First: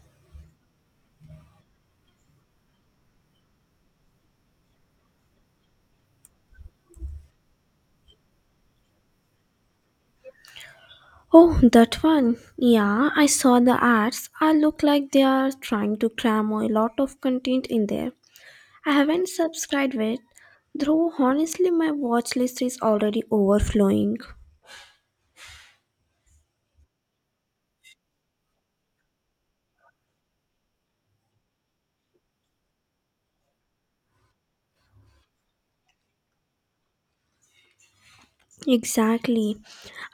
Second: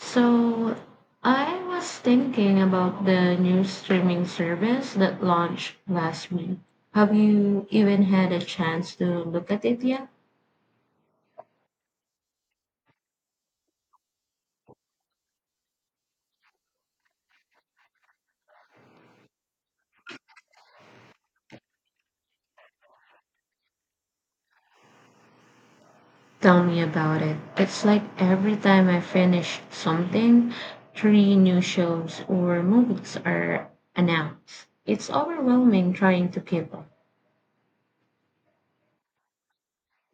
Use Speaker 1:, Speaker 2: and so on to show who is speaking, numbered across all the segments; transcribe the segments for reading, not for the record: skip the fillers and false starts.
Speaker 1: So I was thinking about the new streaming service that launched last week. Have you even had a chance to look at it yet?
Speaker 2: Oh, that one. Yeah, I saw the ads. I look like they are trying to cram a lot of content in there. I haven't subscribed yet, though honestly, my watch list is already overflowing.
Speaker 1: Tell me about it. It's like every time I finish something, three new shows or movies are announced. It's overwhelming trying to keep up.
Speaker 2: Exactly.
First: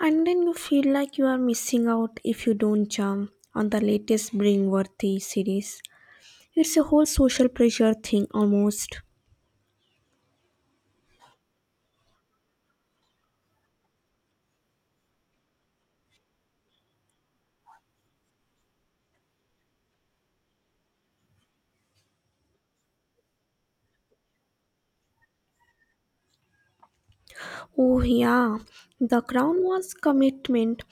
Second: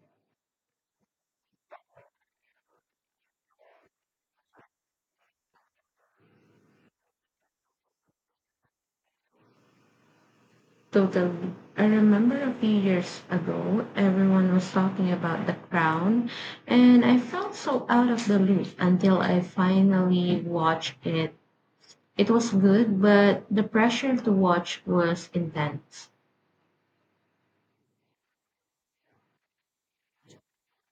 Speaker 2: And then you feel like you are missing out if you don't jump on the latest Bringworthy series. It's a whole social pressure thing almost.
Speaker 1: Totally. I remember a few years ago, everyone was talking about The Crown, and I felt so out of the loop until I finally watched it. It was good, but the pressure to watch was intense.
Speaker 2: Oh, yeah, the crown was commitment.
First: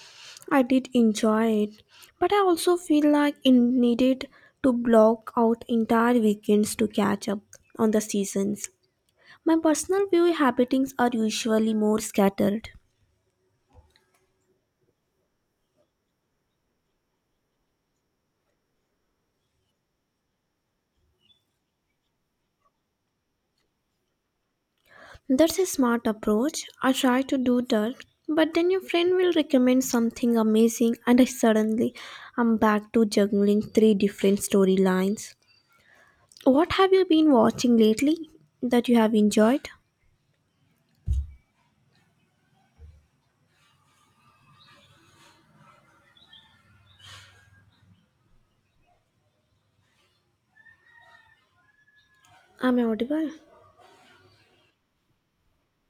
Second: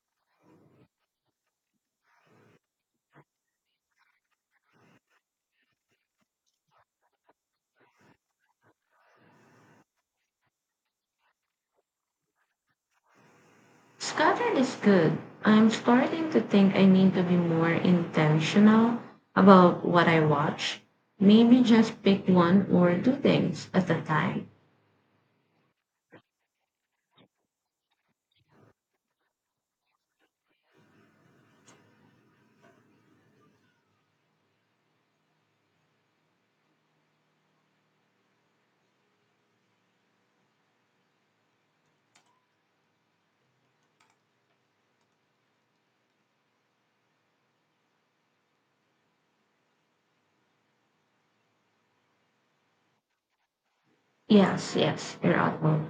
Speaker 2: I did enjoy it, but I also feel like it needed to block out entire weekends to catch up on the seasons. My personal viewing habitings are usually more scattered.
Speaker 1: Scattered is good. I'm starting to think I need to be more intentional about what I watch. Maybe just pick one or two things at a time.
Speaker 2: That's a smart approach. I try to do that, but then your friend will recommend something amazing, and I'm back to juggling three different storylines. What have you been watching lately that you have enjoyed? Am I audible?
Speaker 1: Yes, yes, you're audible.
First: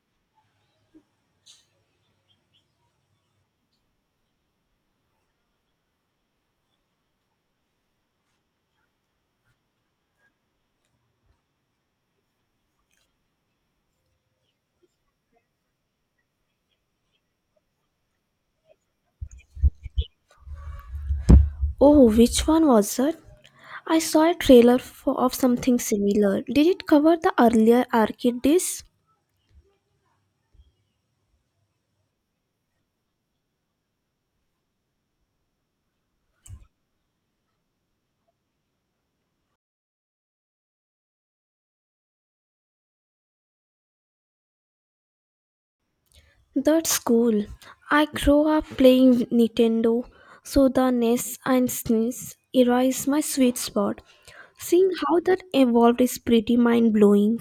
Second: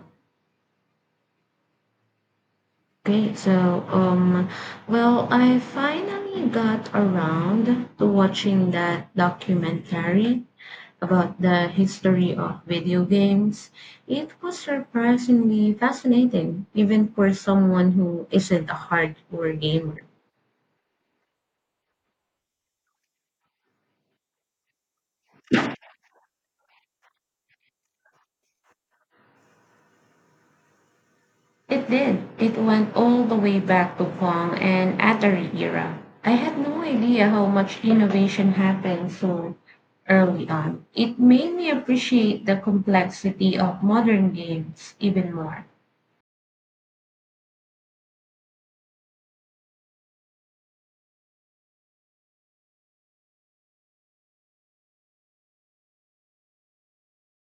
Speaker 1: Okay, so, I finally got around to watching that documentary about the history of video games. It was surprisingly fascinating, even for someone who isn't a hardcore gamer.
Speaker 2: Oh, which one was it? I saw a trailer of something similar. Did it cover the earlier arcade days?
Speaker 1: It did. It went all the way back to Kwong and Atari era. I had no idea how much innovation happened so early on. It made me appreciate the complexity of modern games even more,
Speaker 2: That's cool. I grew up playing Nintendo, so the NES and SNES era is my sweet spot. Seeing how that evolved is pretty mind blowing.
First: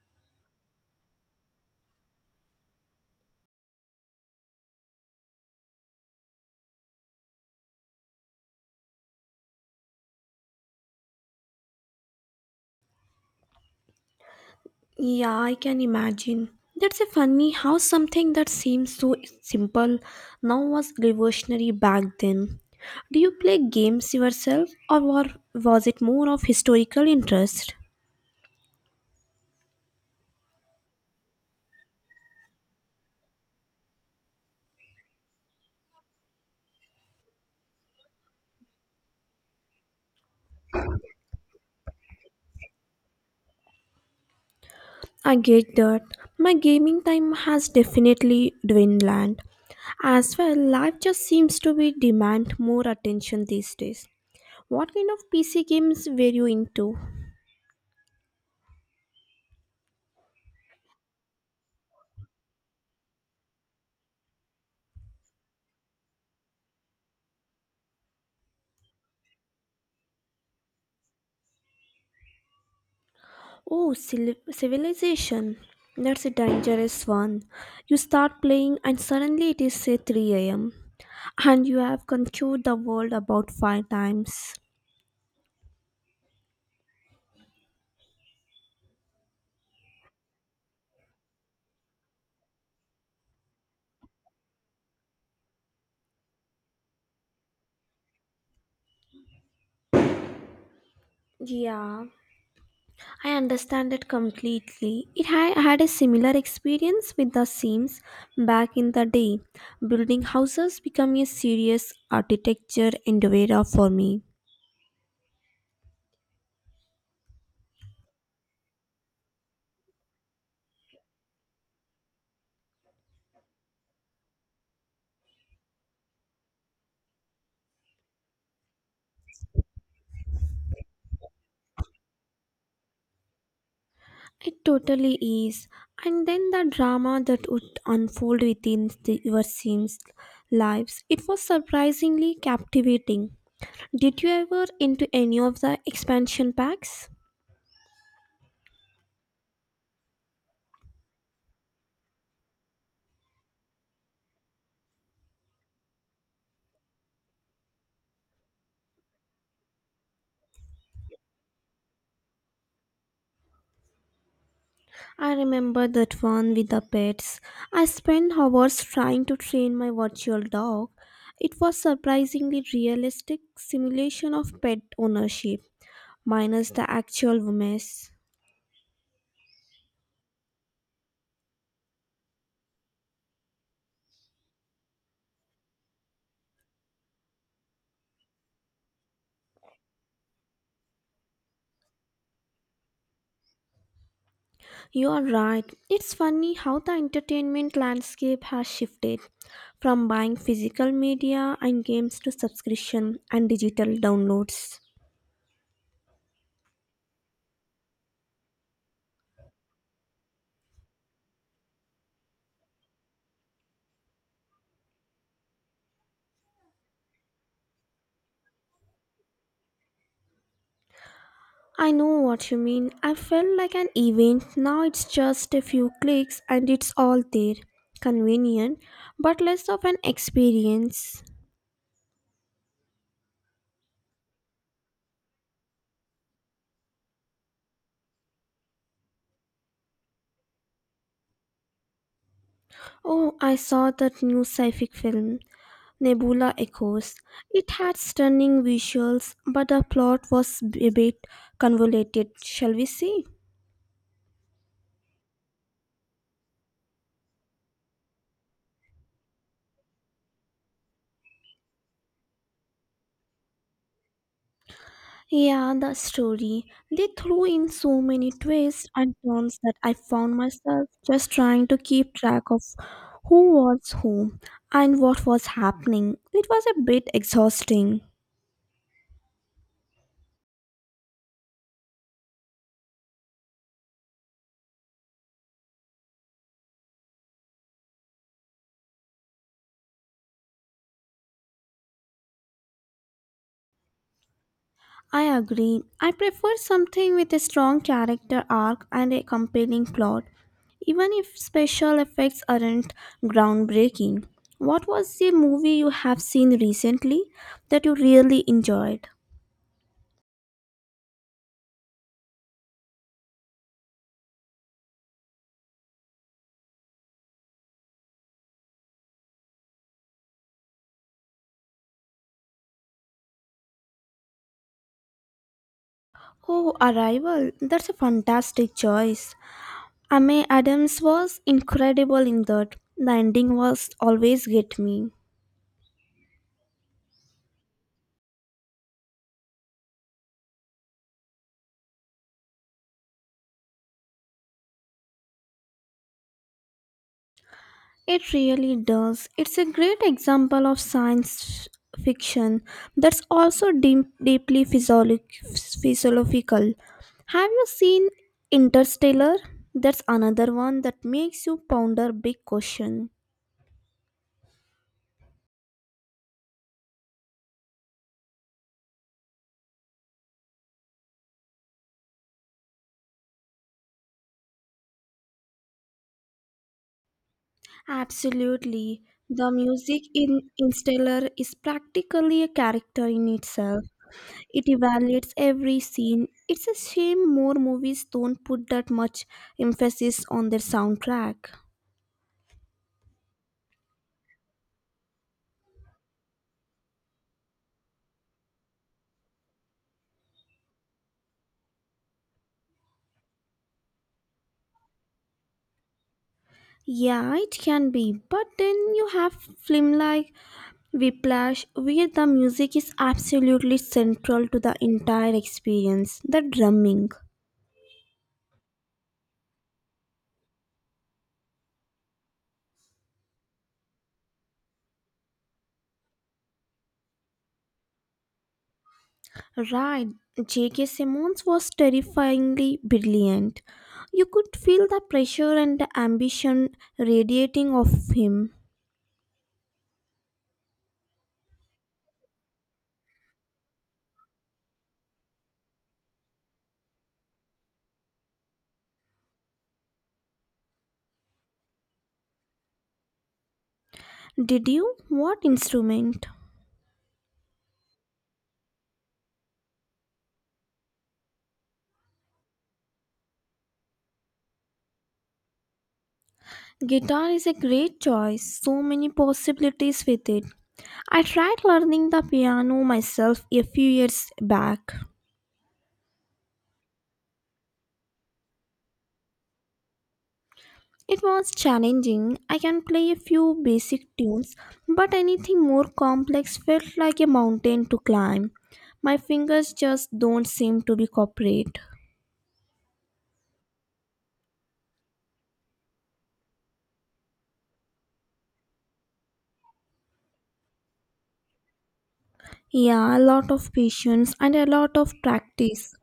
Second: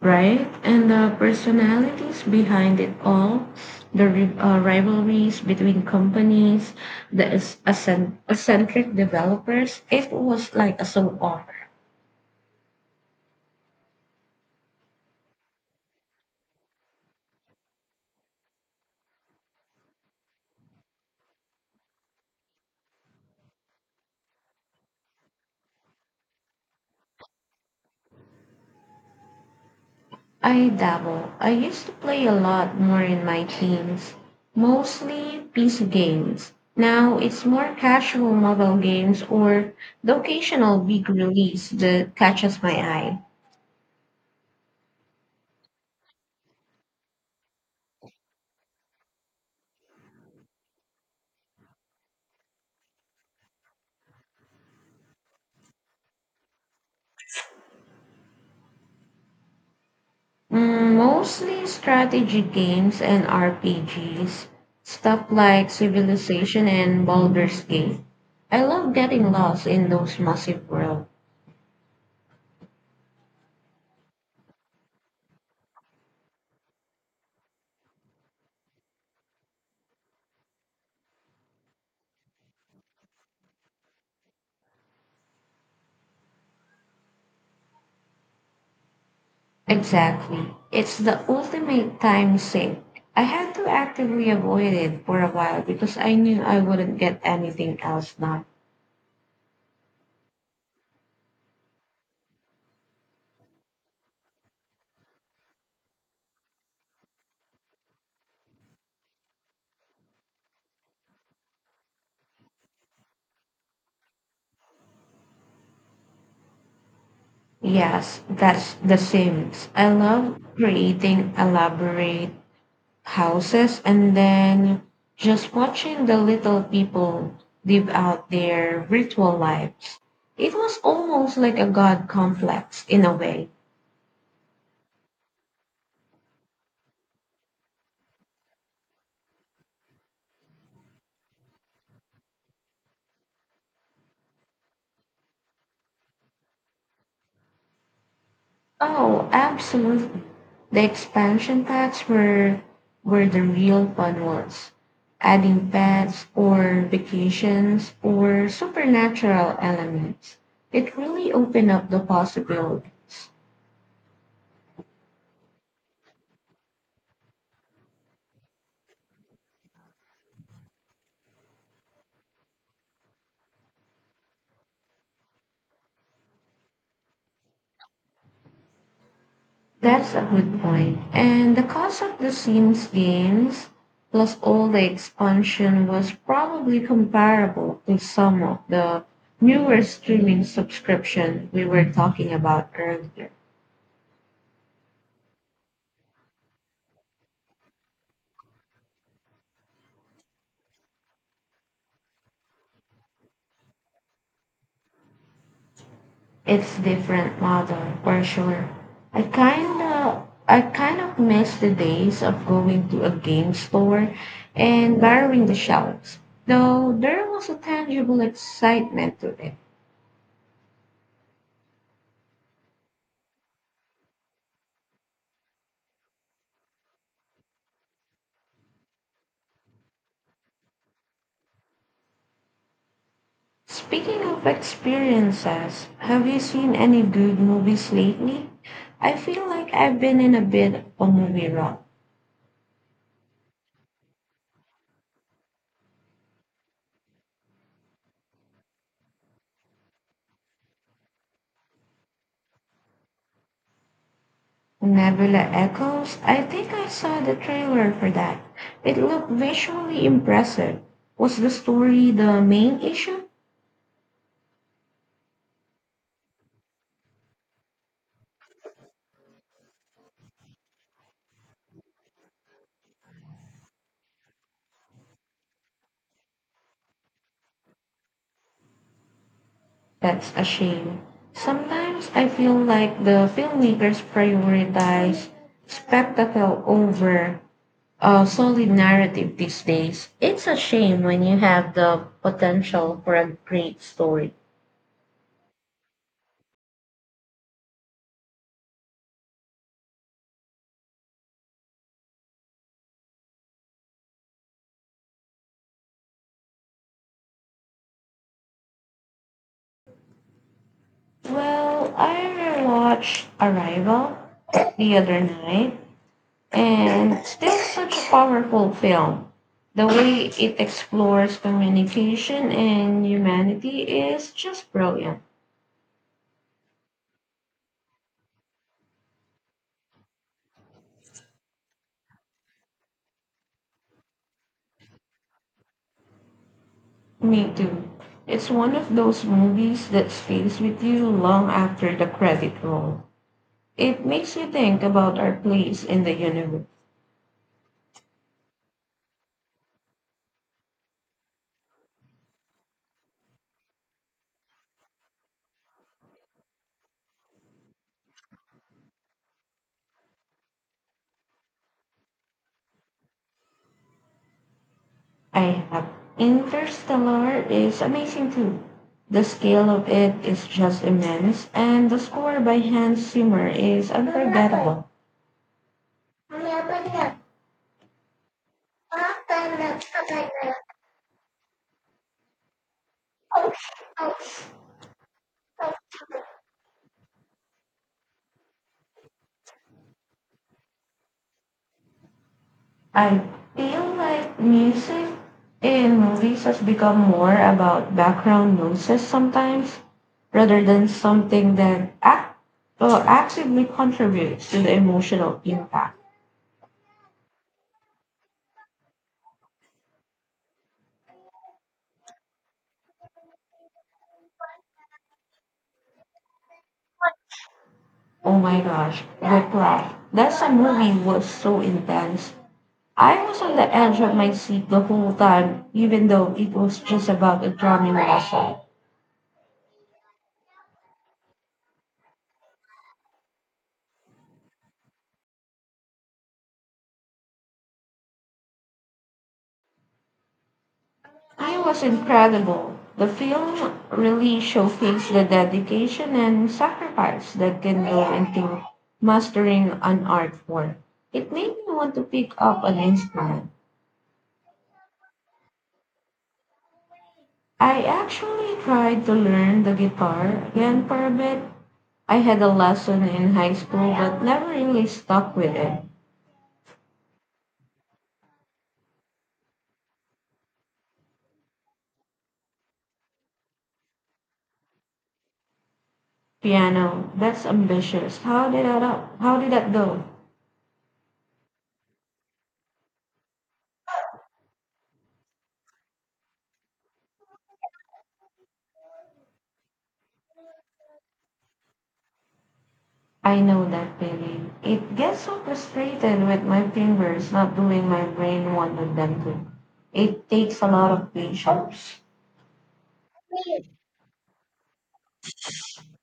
Speaker 1: right? And the personalities behind it all, the rivalries between companies, the eccentric developers. It was like a soap opera.
Speaker 2: Yeah, I can imagine. That's a funny how something that seems so simple now was revolutionary back then. Do you play games yourself or was it more of historical interest?
Speaker 1: I dabble. I used to play a lot more in my teens, mostly PC games. Now it's more casual mobile games or the occasional big release that catches my eye.
Speaker 2: I get that. My gaming time has definitely dwindled. As well, life just seems to be demand more attention these days. What kind of PC games were you into?
Speaker 1: Mostly strategy games and RPGs, stuff like Civilization and Baldur's Gate. I love getting lost in those massive worlds.
Speaker 2: Oh, civilization. That's a dangerous one. You start playing and suddenly it is say 3 a.m. and you have conquered the world about five times.
Speaker 1: Exactly. It's the ultimate time sink. I had to actively avoid it for a while because I knew I wouldn't get anything else done.
Speaker 2: Yeah, I understand it completely. I had a similar experience with the Sims back in the day. Building houses became a serious architecture endeavor for me.
Speaker 1: Yes, that's The Sims. I love creating elaborate houses and then just watching the little people live out their virtual lives. It was almost like a god complex in a way.
Speaker 2: It totally is. And then the drama that would unfold within your scenes lives. It was surprisingly captivating. Did you ever into any of the expansion packs?
Speaker 1: Oh, absolutely. The expansion packs were where the real fun was. Adding pets or vacations or supernatural elements. It really opened up the possibilities.
Speaker 2: I remember that one with the pets. I spent hours trying to train my virtual dog. It was surprisingly realistic simulation of pet ownership, minus the actual mess.
Speaker 1: That's a good point. And the cost of the Sims games plus all the expansion was probably comparable to some of the newer streaming subscription we were talking about earlier.
Speaker 2: You are right. It's funny how the entertainment landscape has shifted from buying physical media and games to subscription and digital downloads.
Speaker 1: It's different model for sure. I kind of miss the days of going to a game store and borrowing the shelves, though there was a tangible excitement to it.
Speaker 2: I know what you mean. I felt like an event. Now it's just a few clicks and it's all there. Convenient, but less of an experience.
Speaker 1: Speaking of experiences, have you seen any good movies lately? I feel like I've been in a bit of a movie rut.
Speaker 2: Oh, I saw that new sci fi film. Nebula Echoes. It had stunning visuals, but the plot was a bit convoluted, shall we say?
Speaker 1: Nebula Echoes? I think I saw the trailer for that. It looked visually impressive. Was the story the main issue?
Speaker 2: Yeah, the story. They threw in so many twists and turns that I found myself just trying to keep track of who was who and what was happening. It was a bit exhausting.
Speaker 1: That's a shame. Sometimes I feel like the filmmakers prioritize spectacle over a solid narrative these days. It's a shame when you have the potential for a great story.
Speaker 2: I agree. I prefer something with a strong character arc and a compelling plot, even if special effects aren't groundbreaking. What was the movie you have seen recently that you really enjoyed?
Speaker 1: Well, I watched Arrival the other night. And still such a powerful film. The way it explores communication and humanity is just brilliant.
Speaker 2: Oh, Arrival. That's a fantastic choice. Amy Adams was incredible in that. The ending was always get me.
Speaker 1: Me too. It's one of those movies that stays with you long after the credit roll. It makes you think about our place in the universe.
Speaker 2: It really does. It's a great example of science fiction that's also deep, deeply physiologic, physiological. Have you seen Interstellar? That's another one that makes you ponder big question.
Speaker 1: I have. Interstellar is amazing too. The scale of it is just immense, and the score by Hans Zimmer is unforgettable.
Speaker 2: Absolutely. The
Speaker 1: I
Speaker 2: music in Interstellar is practically a character in itself. It evaluates every scene. It's a shame more movies don't put that much emphasis on their soundtrack.
Speaker 1: feel like music in movies has become more about background noises sometimes rather than something that actively contributes to the emotional impact.
Speaker 2: Yeah, it can be, but then you have film like Whiplash, where the music is absolutely central to the entire experience. The drumming,
Speaker 1: Oh my gosh, Whiplash. That's a movie was so intense. I was on the edge of my seat the whole time, even though it was just about a drumming lesson.
Speaker 2: right? J.K. Simmons was terrifyingly brilliant. You could feel the pressure and the ambition radiating off him.
Speaker 1: I was incredible. The film really showcased the dedication and sacrifice that can go into mastering an art form. It made me want to pick up an instrument.
Speaker 2: Did you? What instrument?
Speaker 1: I actually tried to learn the guitar again for a bit. I had a lesson in high school but never really stuck with it.
Speaker 2: Guitar is a great choice, so many possibilities with it. I tried learning the piano myself a few years back,
Speaker 1: Piano, that's ambitious. How did that up? How did that go?
Speaker 2: It was challenging. I can play a few basic tunes, but anything more complex felt like a mountain to climb. My fingers just don't seem to be cooperate.
Speaker 1: I know that feeling. It gets so frustrated with my fingers not doing my brain wanted them to. It takes a lot of patience.
Speaker 2: Yeah, a lot of patience and a lot of practice.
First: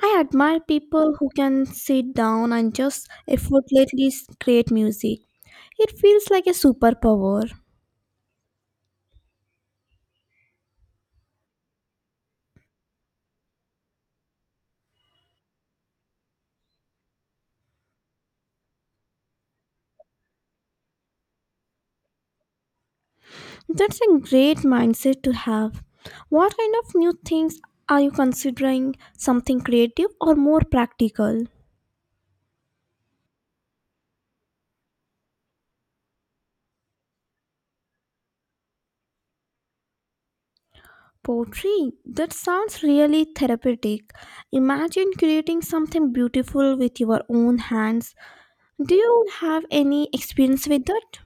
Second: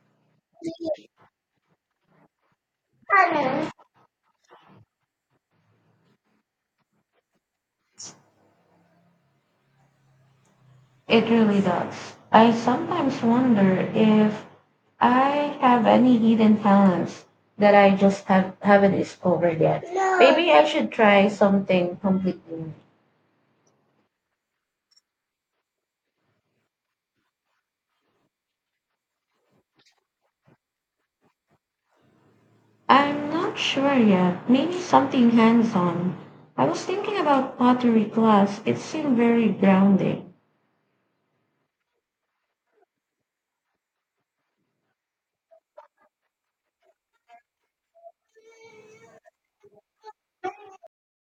Speaker 2: I admire people who can sit down and just effortlessly create music. It feels like a superpower.
Speaker 1: It really does. I sometimes wonder if I have any hidden talents that I just haven't discovered yet. Maybe I should try something completely new.
Speaker 2: That's a great mindset to have. What kind of new things are you considering? Something creative or more practical?
Speaker 1: I'm not sure yet. Maybe something hands on. I was thinking about pottery class. It seemed very grounding.
Speaker 2: Poetry? That sounds really therapeutic. Imagine creating something beautiful with your own hands. Do you have any experience with that?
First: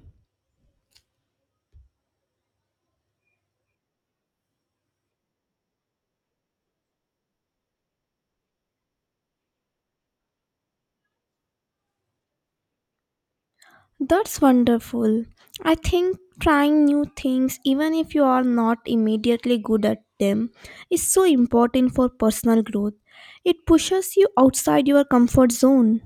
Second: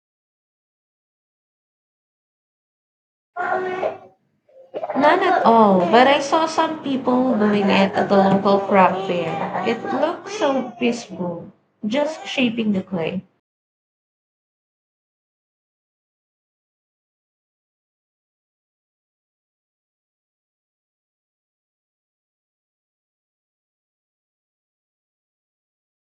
Speaker 1: None at all, but I saw some people doing it at the local craft fair. It looked so peaceful, just shaping the clay.
Speaker 2: That's wonderful. I think trying new things, even if you are not immediately good at them, is so important for personal growth. It pushes you outside your comfort zone.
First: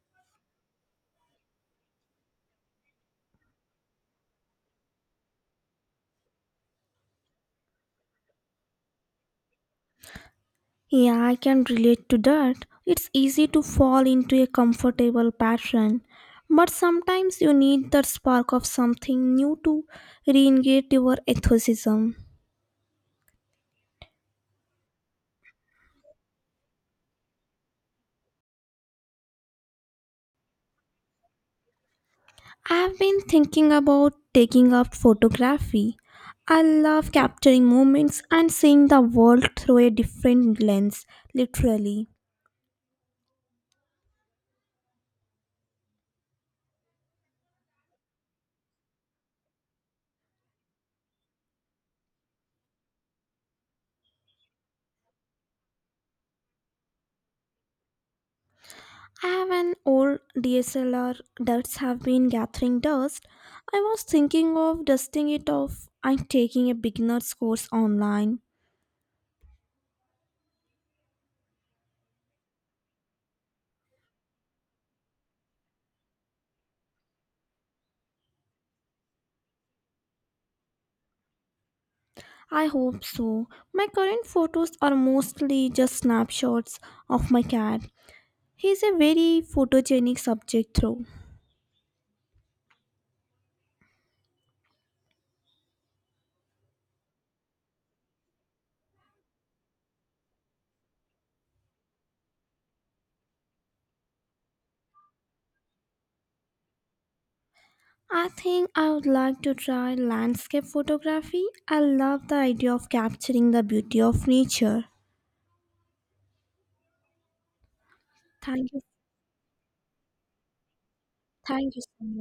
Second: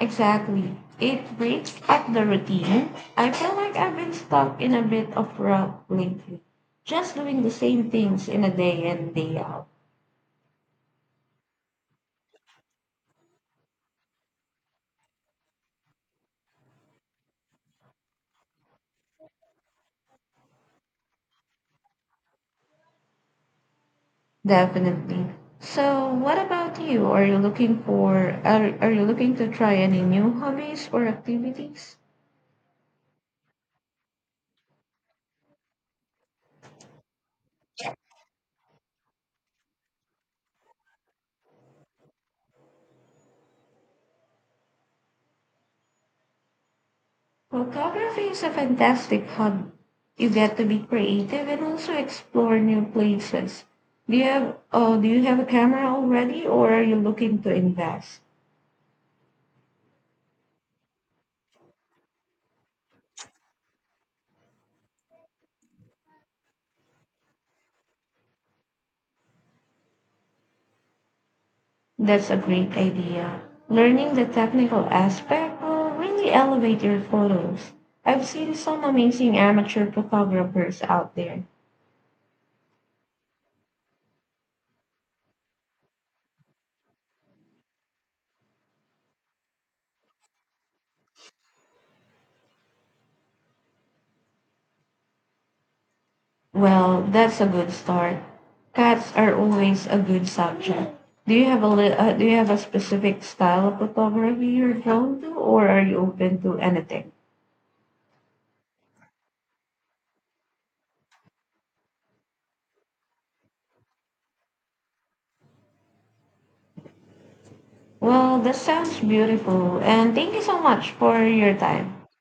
Speaker 1: Exactly. It breaks up the routine. I feel like I've been stuck in a bit of rut lately, just doing the same things in a day in, day out.
Speaker 2: Yeah, I can relate to that. It's easy to fall into a comfortable pattern, but sometimes you need that spark of something new to reengage your enthusiasm.
Speaker 1: Definitely. So, what about you? Are you looking to try any new hobbies or activities?
Speaker 2: I've been thinking about taking up photography. I love capturing moments and seeing the world through a different lens, literally.
Speaker 1: Photography is a fantastic hobby. You get to be creative and also explore new places. Do you have a camera already or are you looking to invest?
Speaker 2: I have an old DSLR that's have been gathering dust. I was thinking of dusting it off and taking a beginner's course online.
Speaker 1: That's a great idea. Learning the technical aspect will really elevate your photos. I've seen some amazing amateur photographers out there.
Speaker 2: I hope so. My current photos are mostly just snapshots of my cat. He's a very photogenic subject though.
Speaker 1: Well, that's a good start. Cats are always a good subject. Do you have a specific style of photography you're drawn to, or are you open to anything?
Speaker 2: I think I would like to try landscape photography. I love the idea of capturing the beauty of nature.
Speaker 1: Well, that
Speaker 2: Thank you.
Speaker 1: sounds beautiful, and thank you so much for your
Speaker 2: Thank you
Speaker 1: time.
Speaker 2: so much.